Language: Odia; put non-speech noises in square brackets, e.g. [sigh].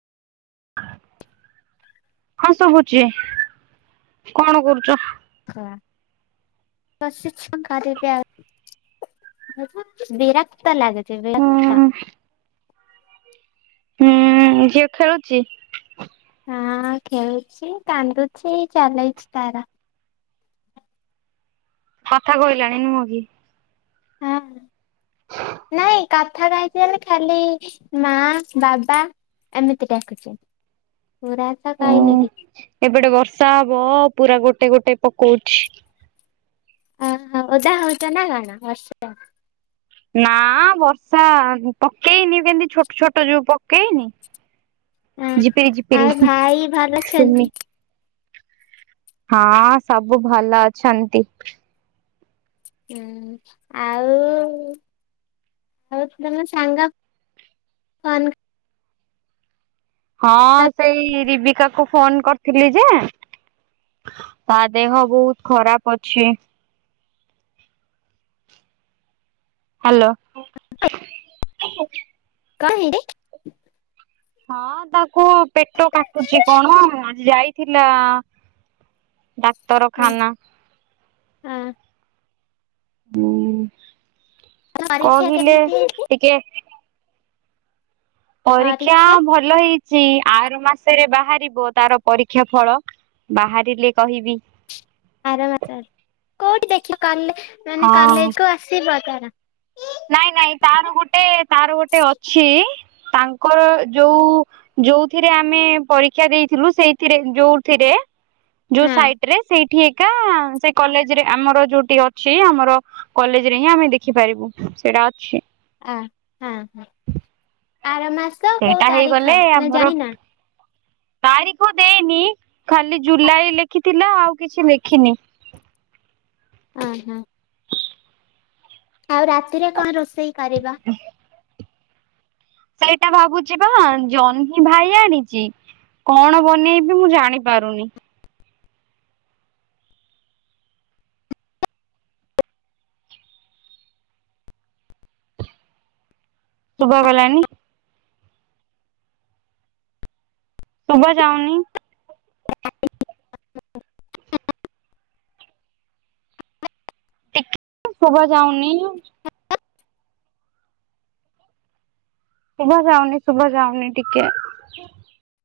ହଁ ଶୁଭୁଛି, କଣ କରୁଛ? ହଁ ବସିଛି [unintelligible] ବିରକ୍ତ ଲାଗୁଛି ହୁଁ ବିଲକ୍ତ। ହୁଁ ଝିଅ ଖେଳୁଛି? ହଁ ଖେଳୁଛି କାନ୍ଦୁଛି ଚାଲେଇଛି ତାର। କଥା କହିଲାଣି ନୁହଁ କି? ହଁ। ନାଇଁ କଥା କହୁଚି ବୋଲେ ଖାଲି ମା ବାବା। ଏମିତି ଡାକୁଛି ପୁର ତ କହିନି ହୁଁ କିଛି। ଏପଟେ ବର୍ଷା ହବ ପୁରା ଗୋଟେ ଗୋଟେ ପକଉଛି। ଅ ଓଦା ହଉଚ ନା କଣ ବର୍ଷାଟା। ନା ବର୍ଷା ପକେଇନି କେମତି ଛୋଟ ଛୋଟ ଯୋଉ ପକେଇନି। ହଁ ଝିପିରୀ ଝିପିରୀ ଆଉ ଭାଇ ଭଲ ଅଛନ୍ତି ସେମି ହଁ ସବୁ ଭଲ ଅଛନ୍ତି। ହୁଁ ଆଉ ଆଉ ତମ ସାଙ୍ଗ କନ ହଁ ସେଇ ରିବିକା କୁ ଫୋନ କରି ଥିଲି ଯେ ତା ଦେହ ବହୁତ ଖରାପ ଅଛି। ହ୍ୟାଲୋ। କଣ ହେଇିଚି? ହଁ ତାକୁ ପେଟ କାଟୁଛି କଣ ଆଜି ଯାଇଥିଲା ଡାକ୍ତରଖାନା। ହୁଁ ପରୀକ୍ଷା କହିଲେ କେମିତି ହେଇଛି ଟିକେ। ପରୀକ୍ଷା ଭଲ ହେଇ ଆର ମାସରେ ବାହାରିବ ତାର ପରୀକ୍ଷା ଫଳ ବାହାରିଲେ କହିବି। ଆର ମାସରେ କୋଉଠି ଦେଖିବ କଲେ ମାନେ ହଁ କଲେଜ କୁ ଆସିବ ତାର? ନାଇଁ ନାଇଁ ତାର ଗୋଟେ ତାର ଗୋଟେ ଅଛି ତାଙ୍କର ଯୋଉ ଯୋଉଥିରେ ଆମେ ପରୀକ୍ଷା ଦେଇଥିଲୁ ସେଇଥିରେ ଯୋଉଥିରେ ଯୋଉ ହଁ ସାଇଟରେ ସେଇଠି ସେଇ କଲେଜରେ ଆମର ଯୋଉଠି ଅଛି ଆମର କଲେଜ ରେ ହିଁ ଆମେ ଦେଖିପାରିବୁ। ସେଟା ଅଛି। ଅ ହଁ ହଁ ଆର ମାସ ସେଇଟା କୋଉ ହେଇଗଲେ ତାରିଖ ନା ଆମର ଜାଣିନା? ତାରିଖ ଦେଇନି, ଖାଲି ଜୁଲାଇ ଲେଖିଥିଲା ଆଉ କିଛି ଲେଖିନି। ହଁ ହଁ। ଆଉ ରାତିରେ କଣ ରୋଷେଇ କରିବା? ସେଇଟା ଭାବୁଛିପା ବା ଜହ୍ନି ଭାଇ ଆଣିଛି। କଣ ବନେଇବି ମୁଁ ଜାଣି ପାରୁନି? ଶୁଭା ଗଲାନି। ଶୁଭା ଯାଉନି। ଟିକ ଶୁଭା ଯାଉନି। ଶୁଭା ଯାଉନି ଶୁଭା ଯାଉନି ଟିକେ।